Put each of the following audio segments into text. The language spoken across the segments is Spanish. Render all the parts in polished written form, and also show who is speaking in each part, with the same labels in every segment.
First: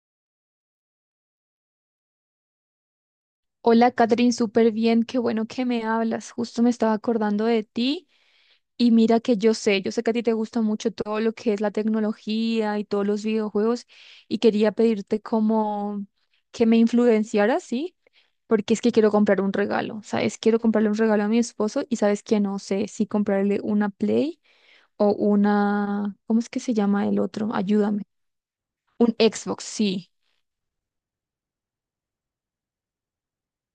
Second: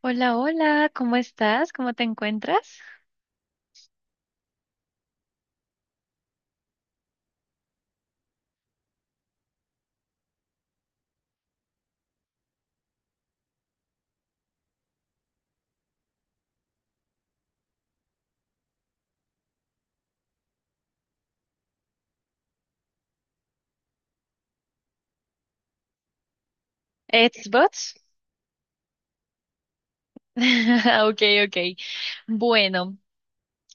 Speaker 1: Hola, hola, ¿cómo estás? ¿Cómo te encuentras?
Speaker 2: Hola, Catherine, súper bien, qué bueno que me hablas. Justo me estaba acordando de ti y mira que yo sé que a ti te gusta mucho todo lo que es la tecnología y todos los videojuegos y quería pedirte como que me influenciaras, ¿sí? Porque es que quiero comprar un regalo, ¿sabes? Quiero comprarle un regalo a mi esposo y sabes que no sé si comprarle una Play o una, ¿cómo es que se llama el otro?
Speaker 1: Xbox.
Speaker 2: Ayúdame. Un Xbox, sí.
Speaker 1: Ok, ok. Bueno,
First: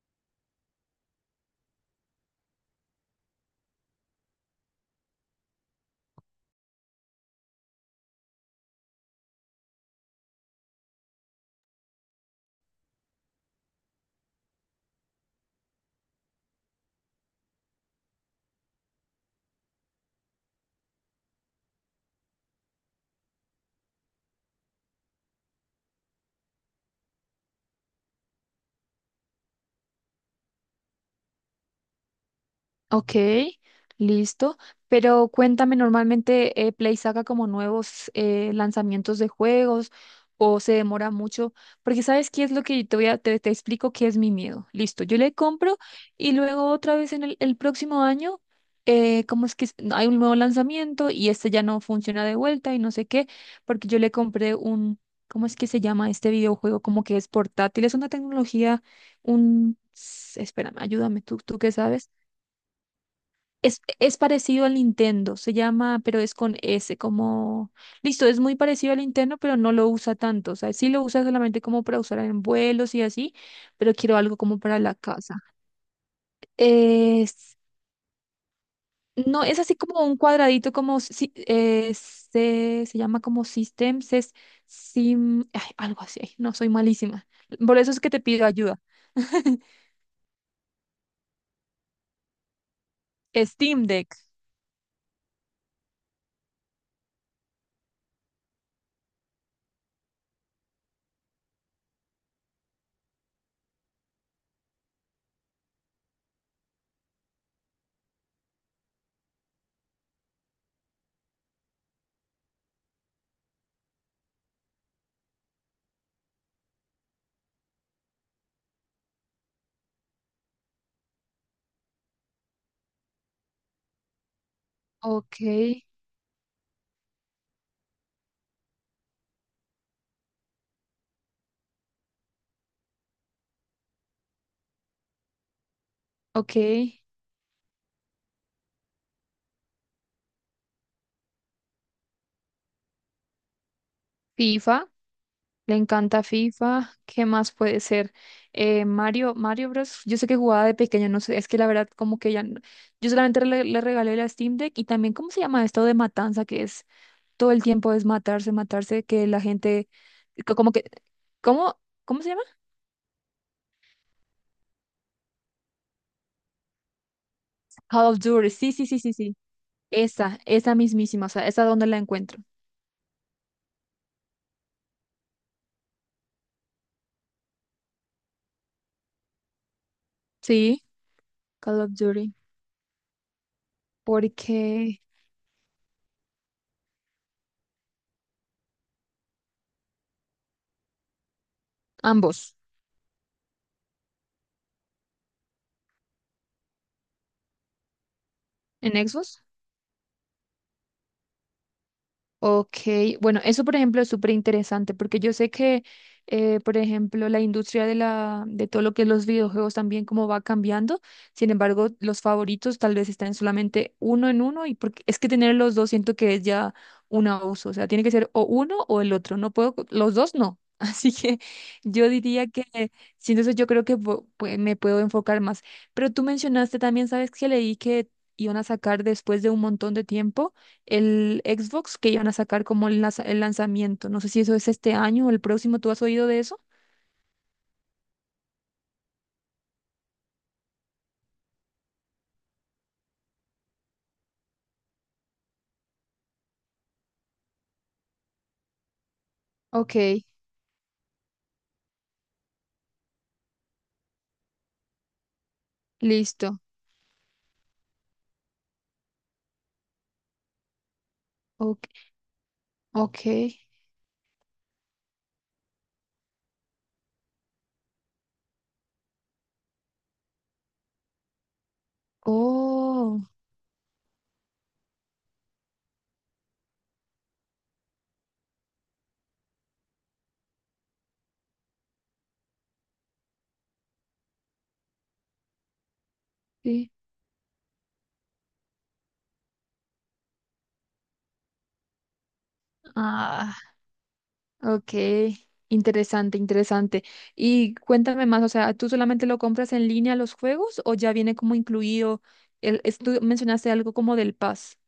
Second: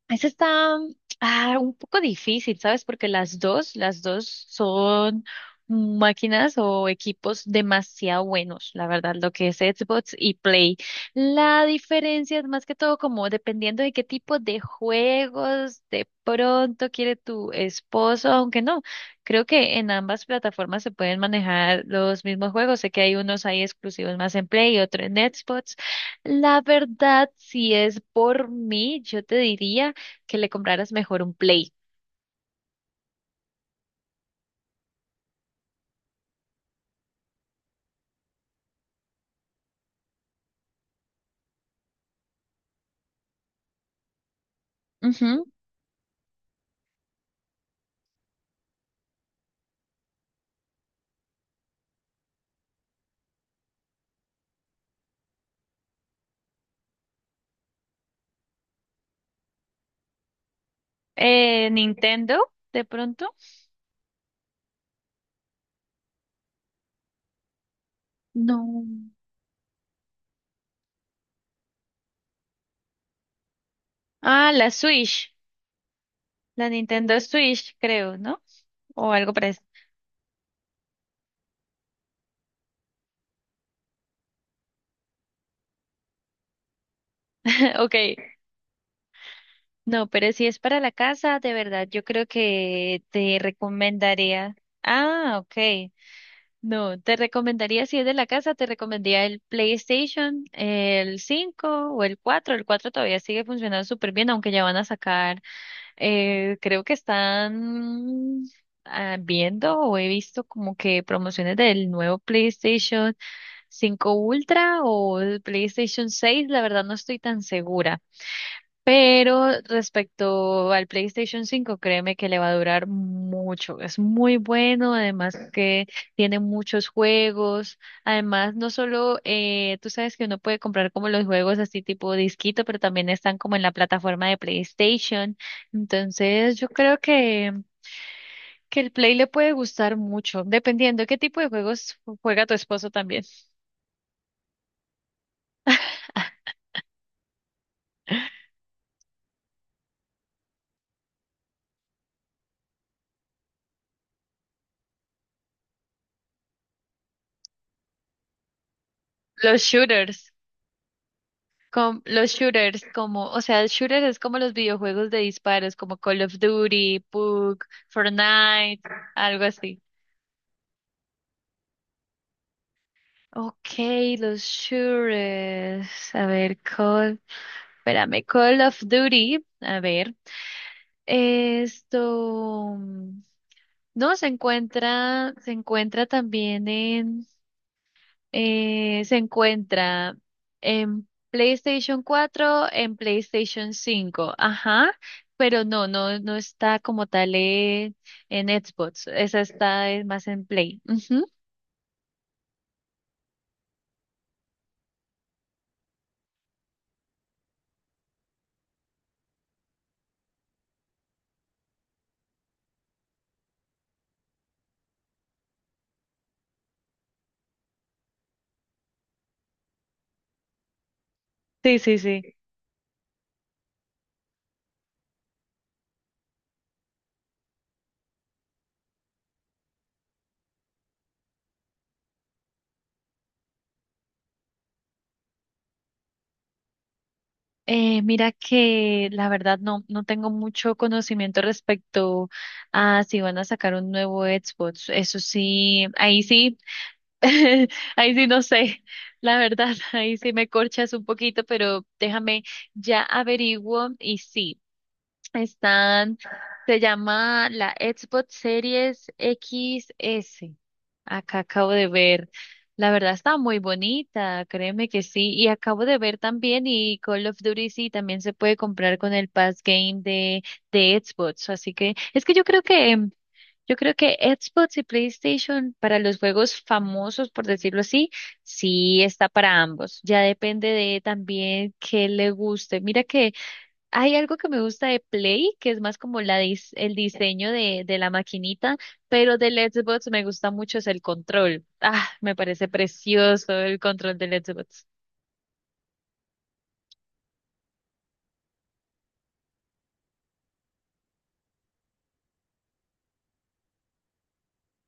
Speaker 1: esa está un poco difícil, ¿sabes? Porque las dos son máquinas o equipos demasiado buenos, la verdad, lo que es Xbox y Play. La diferencia es más que todo como dependiendo de qué tipo de juegos de pronto quiere tu esposo, aunque no, creo que en ambas plataformas se pueden manejar los mismos juegos. Sé que hay unos ahí exclusivos más en Play y otro en Xbox. La verdad, si es por mí, yo te diría que le compraras mejor un Play.
Speaker 2: Ok, listo. Pero cuéntame, normalmente Play saca como nuevos lanzamientos de juegos o se demora mucho, porque ¿sabes qué es lo que te voy a, te explico qué es mi miedo? Listo, yo le
Speaker 1: Ujú.
Speaker 2: compro y luego otra vez en el próximo año, ¿cómo es que es? Hay un nuevo lanzamiento y este ya no funciona de vuelta y no sé qué, porque yo le compré un, ¿cómo es que se llama este videojuego? Como que es portátil, es una tecnología, espérame, ayúdame, tú qué sabes.
Speaker 1: Nintendo, de pronto.
Speaker 2: Es parecido al Nintendo, se llama, pero es con S, como... Listo, es muy
Speaker 1: No.
Speaker 2: parecido al Nintendo, pero no lo usa tanto. O sea, sí lo usa solamente como para usar en vuelos y así, pero quiero algo
Speaker 1: Ah,
Speaker 2: como
Speaker 1: la
Speaker 2: para la
Speaker 1: Switch,
Speaker 2: casa.
Speaker 1: la Nintendo
Speaker 2: Es-
Speaker 1: Switch, creo, ¿no? O algo
Speaker 2: no, es
Speaker 1: parecido.
Speaker 2: así como un cuadradito, como se llama como Systems, es Sim... ay, algo así, ay, no, soy malísima. Por eso
Speaker 1: Ok,
Speaker 2: es que te pido ayuda.
Speaker 1: no, pero si es para la casa, de verdad, yo creo que te
Speaker 2: Steam Deck.
Speaker 1: recomendaría. Ah, ok. No, te recomendaría, si es de la casa, te recomendaría el PlayStation, el 5 o el cuatro. El 4 todavía sigue funcionando súper bien, aunque ya van a sacar. Creo que están viendo o he visto como que promociones del nuevo PlayStation 5 Ultra o el PlayStation 6, la verdad no estoy tan segura. Pero respecto al PlayStation 5, créeme que le va a durar mucho. Es muy bueno, además
Speaker 2: Ok,
Speaker 1: que tiene muchos juegos. Además, no solo, tú sabes que uno puede comprar como los juegos así tipo disquito, pero también están como en la plataforma de PlayStation.
Speaker 2: ok.
Speaker 1: Entonces, yo creo que el Play le puede gustar mucho, dependiendo qué tipo de juegos juega tu esposo también.
Speaker 2: FIFA. Le encanta FIFA. ¿Qué más puede ser? Mario, Mario Bros. Yo sé que jugaba de pequeño, no sé, es que la verdad como que ya... Yo solamente le regalé la Steam Deck y también, ¿cómo se llama esto de matanza? Que es todo el tiempo es matarse, matarse, que la
Speaker 1: Los
Speaker 2: gente...
Speaker 1: shooters.
Speaker 2: Como que... ¿Cómo?
Speaker 1: Con
Speaker 2: ¿Cómo se
Speaker 1: los
Speaker 2: llama?
Speaker 1: shooters, como, o sea, el shooter es como los videojuegos de disparos, como Call of Duty, PUBG,
Speaker 2: Call of Duty. Sí,
Speaker 1: Fortnite,
Speaker 2: sí, sí, sí, sí.
Speaker 1: algo así.
Speaker 2: Esa mismísima, o sea, esa donde la encuentro.
Speaker 1: Ok, los shooters. A ver, Call, espérame, Call of Duty. A ver,
Speaker 2: Sí, Call of Duty.
Speaker 1: esto, no,
Speaker 2: Porque
Speaker 1: se encuentra también en. Se encuentra en PlayStation
Speaker 2: ambos.
Speaker 1: cuatro, en PlayStation cinco, ajá, pero no está como tal en
Speaker 2: ¿En
Speaker 1: Xbox,
Speaker 2: Xbox?
Speaker 1: esa está más en Play. Ujú.
Speaker 2: Ok, bueno, eso por ejemplo es súper interesante porque yo sé que, por ejemplo, la industria de de todo lo que es los videojuegos también como va cambiando. Sin embargo, los favoritos tal vez están solamente uno en uno y porque es que tener los dos siento que es ya un abuso. O sea, tiene que ser o uno o el otro. No puedo, los dos no. Así que
Speaker 1: Sí, sí,
Speaker 2: yo
Speaker 1: sí.
Speaker 2: diría que, sí, entonces yo creo que pues, me puedo enfocar más. Pero tú mencionaste también, ¿sabes que leí que iban a sacar después de un montón de tiempo? El Xbox que iban a sacar como el lanzamiento. No sé si eso es este año o el próximo. ¿Tú has oído de eso?
Speaker 1: Mira que la verdad no, no tengo mucho conocimiento respecto a si van a sacar un nuevo Xbox. Eso sí, ahí sí. Ahí sí no sé, la verdad, ahí
Speaker 2: Ok,
Speaker 1: sí me corchas un poquito, pero déjame ya averiguo y sí, están,
Speaker 2: listo.
Speaker 1: se llama la Xbox Series X S. Acá acabo
Speaker 2: Ok,
Speaker 1: de ver, la verdad está muy
Speaker 2: ok.
Speaker 1: bonita, créeme que sí, y acabo de ver también y Call of Duty sí también se puede comprar con el Pass Game de Xbox, así que es que yo creo que
Speaker 2: Oh,
Speaker 1: yo creo que Xbox y PlayStation para los juegos famosos, por decirlo así, sí está para ambos. Ya depende de también qué le guste. Mira que hay algo que me gusta de Play, que es más como la dis-
Speaker 2: sí.
Speaker 1: el diseño de la maquinita, pero del Xbox me gusta mucho es el control. Ah, me parece precioso
Speaker 2: Ah,
Speaker 1: el control del Xbox.
Speaker 2: ok. Interesante, interesante. Y cuéntame más, o sea, ¿tú solamente lo compras en línea los juegos o ya viene como incluido tú mencionaste algo como del Pass?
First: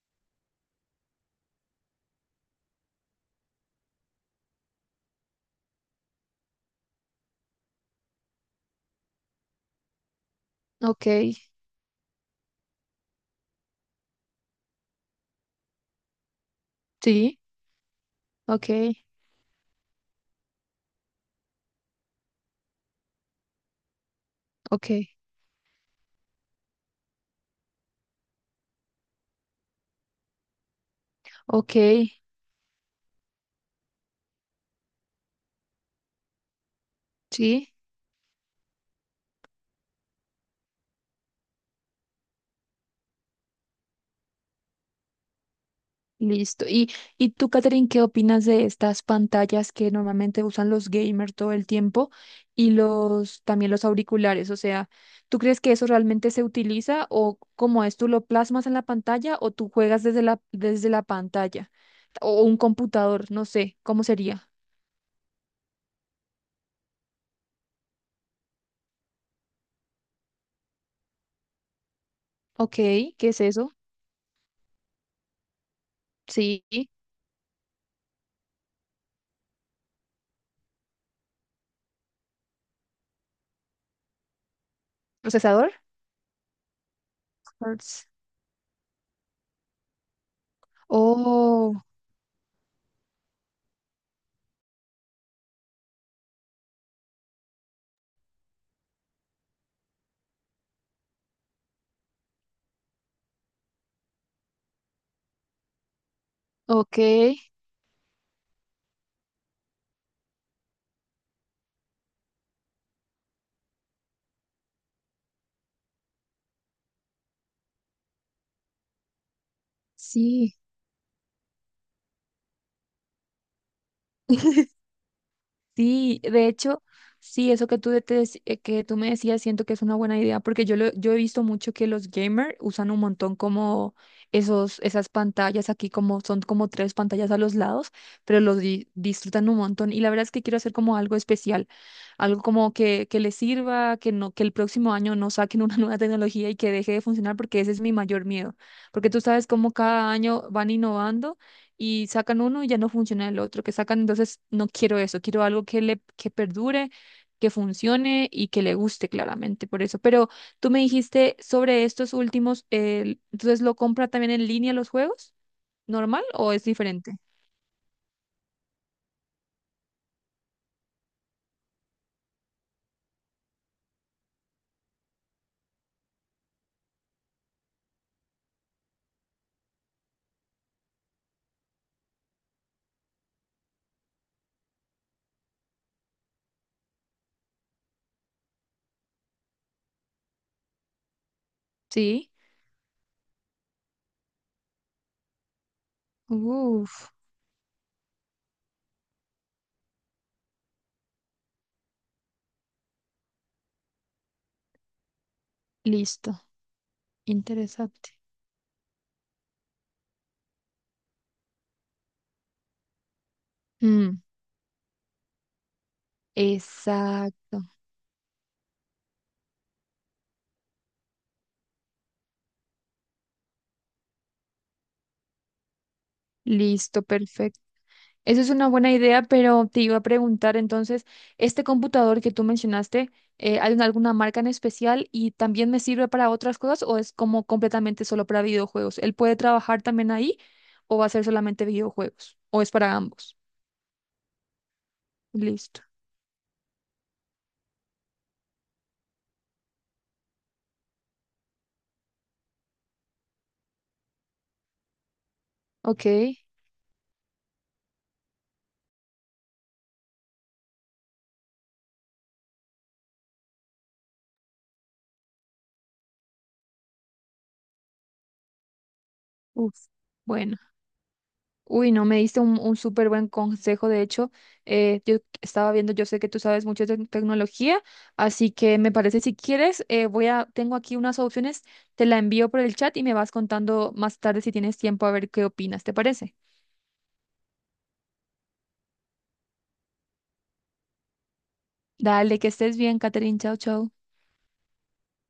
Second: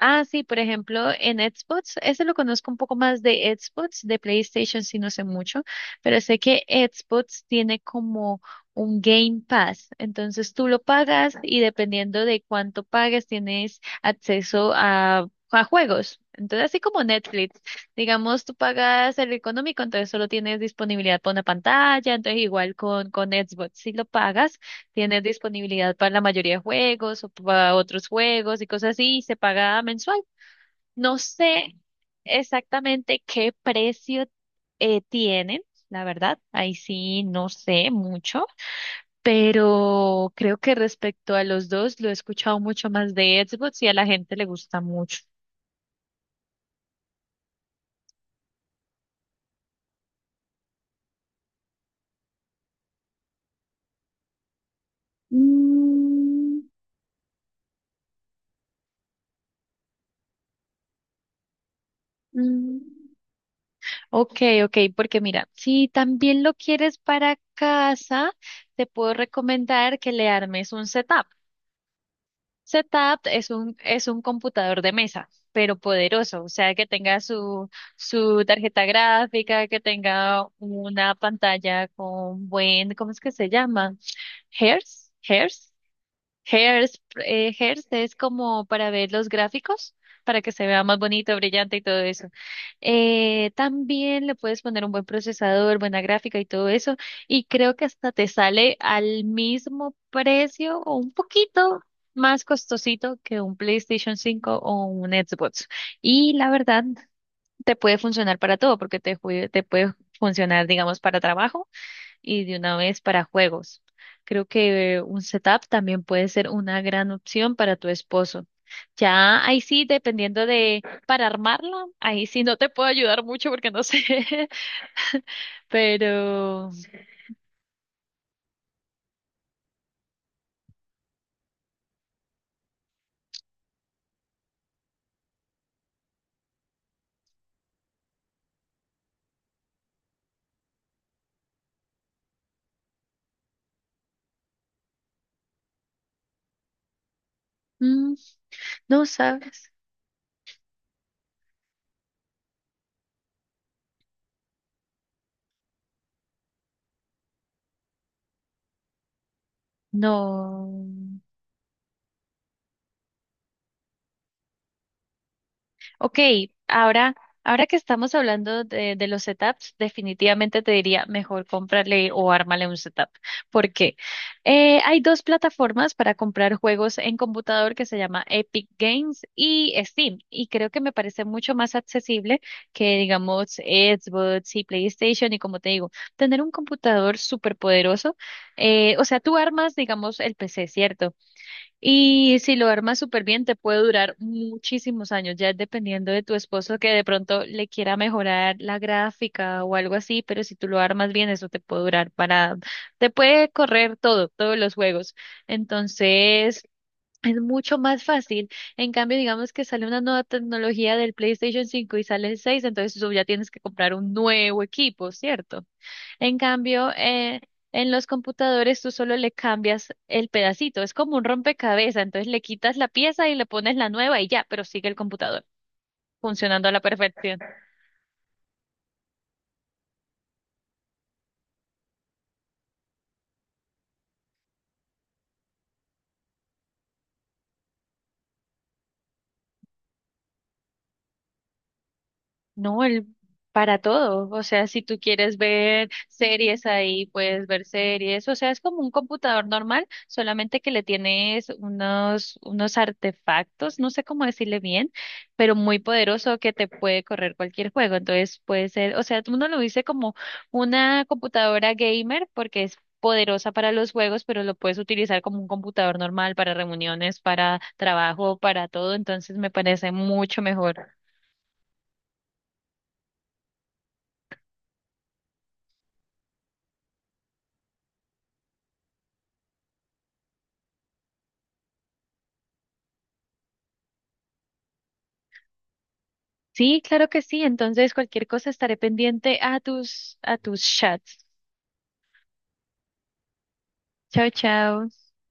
Speaker 1: Ah, sí, por ejemplo, en Xbox, ese lo conozco un poco más de Xbox, de PlayStation sí no sé mucho, pero sé que Xbox tiene como un Game Pass, entonces tú lo
Speaker 2: Ok,
Speaker 1: pagas y dependiendo de cuánto pagues tienes acceso a juegos. Entonces, así como
Speaker 2: sí,
Speaker 1: Netflix, digamos, tú
Speaker 2: ok,
Speaker 1: pagas el económico, entonces solo tienes disponibilidad para una pantalla, entonces igual con Xbox, si lo pagas,
Speaker 2: ok,
Speaker 1: tienes disponibilidad para la mayoría de juegos o para otros juegos y cosas así, y se paga mensual. No sé
Speaker 2: ok,
Speaker 1: exactamente qué precio tienen, la verdad, ahí sí no
Speaker 2: sí.
Speaker 1: sé mucho, pero creo que respecto a los dos lo he escuchado mucho más de Xbox y a la gente le gusta mucho.
Speaker 2: Listo. ¿Y tú, Catherine, qué opinas de estas pantallas que normalmente usan los gamers todo el tiempo y los también los auriculares? O sea, ¿tú crees que eso realmente se
Speaker 1: Mm,
Speaker 2: utiliza o cómo es? ¿Tú lo plasmas en la pantalla o tú juegas desde desde la pantalla? O un
Speaker 1: mm.
Speaker 2: computador, no sé, ¿cómo
Speaker 1: Ok,
Speaker 2: sería?
Speaker 1: ok, porque mira, si también lo quieres para casa, te puedo recomendar que le armes un setup.
Speaker 2: Ok,
Speaker 1: Setup
Speaker 2: ¿qué es eso?
Speaker 1: es un computador de mesa, pero poderoso, o
Speaker 2: Sí.
Speaker 1: sea, que tenga su, su tarjeta gráfica, que tenga una pantalla con buen, ¿cómo es que se llama? Hertz,
Speaker 2: ¿Procesador?
Speaker 1: Hertz, Hairs, Hairs
Speaker 2: Hertz.
Speaker 1: es como para ver los gráficos, para que se vea más bonito, brillante
Speaker 2: Oh,
Speaker 1: y todo eso. También le puedes poner un buen procesador, buena gráfica y todo eso. Y creo que hasta te sale al mismo precio o un poquito más costosito que un PlayStation 5 o un Xbox. Y la verdad,
Speaker 2: ok,
Speaker 1: te puede funcionar para todo, porque te, jue- te puede funcionar, digamos, para trabajo y de una vez para juegos. Creo que un setup también puede ser una gran opción para tu esposo. Ya ahí sí, dependiendo
Speaker 2: sí.
Speaker 1: de para armarla, ahí sí no te puedo ayudar mucho porque no sé,
Speaker 2: Sí, de
Speaker 1: pero
Speaker 2: hecho, sí, eso que tú me decías, siento que es una buena idea, porque yo he visto mucho que los gamers usan un montón como esos, esas pantallas aquí, como son como tres pantallas a los lados, pero los disfrutan un montón. Y la verdad es que quiero hacer como algo especial, algo como que les sirva, que no, que el próximo año no saquen una nueva tecnología y que deje de funcionar, porque ese es mi
Speaker 1: mm,
Speaker 2: mayor miedo.
Speaker 1: no
Speaker 2: Porque tú sabes
Speaker 1: sabes,
Speaker 2: cómo cada año van innovando y sacan uno y ya no funciona el otro que sacan, entonces no quiero eso, quiero algo que perdure, que funcione y que le guste claramente por eso. Pero tú me
Speaker 1: no.
Speaker 2: dijiste sobre estos últimos, entonces lo compra también en línea los juegos,
Speaker 1: Ok,
Speaker 2: ¿normal o es
Speaker 1: ahora,
Speaker 2: diferente?
Speaker 1: ahora que estamos hablando de los setups, definitivamente te diría mejor cómprale o ármale un setup. ¿Por qué? Hay dos plataformas para comprar juegos en computador que se llama Epic Games y Steam. Y creo que me parece mucho más accesible que, digamos, Xbox y PlayStation. Y como te digo, tener un computador súper poderoso. O sea, tú armas, digamos, el PC, ¿cierto?
Speaker 2: Sí.
Speaker 1: Y si lo armas súper bien, te puede durar muchísimos años, ya es dependiendo de tu esposo que de
Speaker 2: Uf,
Speaker 1: pronto le quiera mejorar la gráfica o algo así, pero si tú lo armas bien, eso te puede durar para, te puede correr todo, todos los juegos.
Speaker 2: listo,
Speaker 1: Entonces, es mucho más
Speaker 2: interesante.
Speaker 1: fácil. En cambio, digamos que sale una nueva tecnología del PlayStation 5 y sale el 6, entonces tú ya tienes que comprar un
Speaker 2: Mm,
Speaker 1: nuevo equipo, ¿cierto? En cambio,
Speaker 2: exacto.
Speaker 1: en los computadores tú solo le cambias el pedacito, es como un rompecabezas, entonces le quitas la pieza y le pones la nueva y ya, pero sigue el computador funcionando a la
Speaker 2: Listo,
Speaker 1: perfección.
Speaker 2: perfecto. Eso es una buena idea, pero te iba a preguntar entonces, este computador que tú mencionaste, ¿hay alguna marca en especial y también me sirve para otras cosas o es como completamente solo para videojuegos? ¿Él puede trabajar también ahí o va a ser solamente videojuegos? ¿O es
Speaker 1: No,
Speaker 2: para
Speaker 1: el
Speaker 2: ambos?
Speaker 1: para todo. O sea, si tú quieres
Speaker 2: Listo.
Speaker 1: ver series ahí, puedes ver series. O sea, es como un computador normal, solamente que le tienes unos, unos artefactos, no sé cómo decirle bien, pero muy
Speaker 2: Ok.
Speaker 1: poderoso que te puede correr cualquier juego. Entonces puede ser, o sea, uno lo dice como una computadora gamer porque es poderosa para los juegos, pero lo puedes utilizar como un computador normal para reuniones, para trabajo, para todo. Entonces me
Speaker 2: Uf.
Speaker 1: parece mucho
Speaker 2: Bueno.
Speaker 1: mejor.
Speaker 2: Uy, no, me diste un súper buen consejo. De hecho, yo estaba viendo, yo sé que tú sabes mucho de tecnología, así que me parece si quieres, tengo aquí unas opciones, te la envío por el chat y me vas contando más tarde si tienes tiempo a ver qué opinas, ¿te parece?
Speaker 1: Sí, claro que sí. Entonces, cualquier cosa estaré pendiente a tus chats.
Speaker 2: Dale, que estés bien, Catherine. Chao, chao.
Speaker 1: Chao, chao.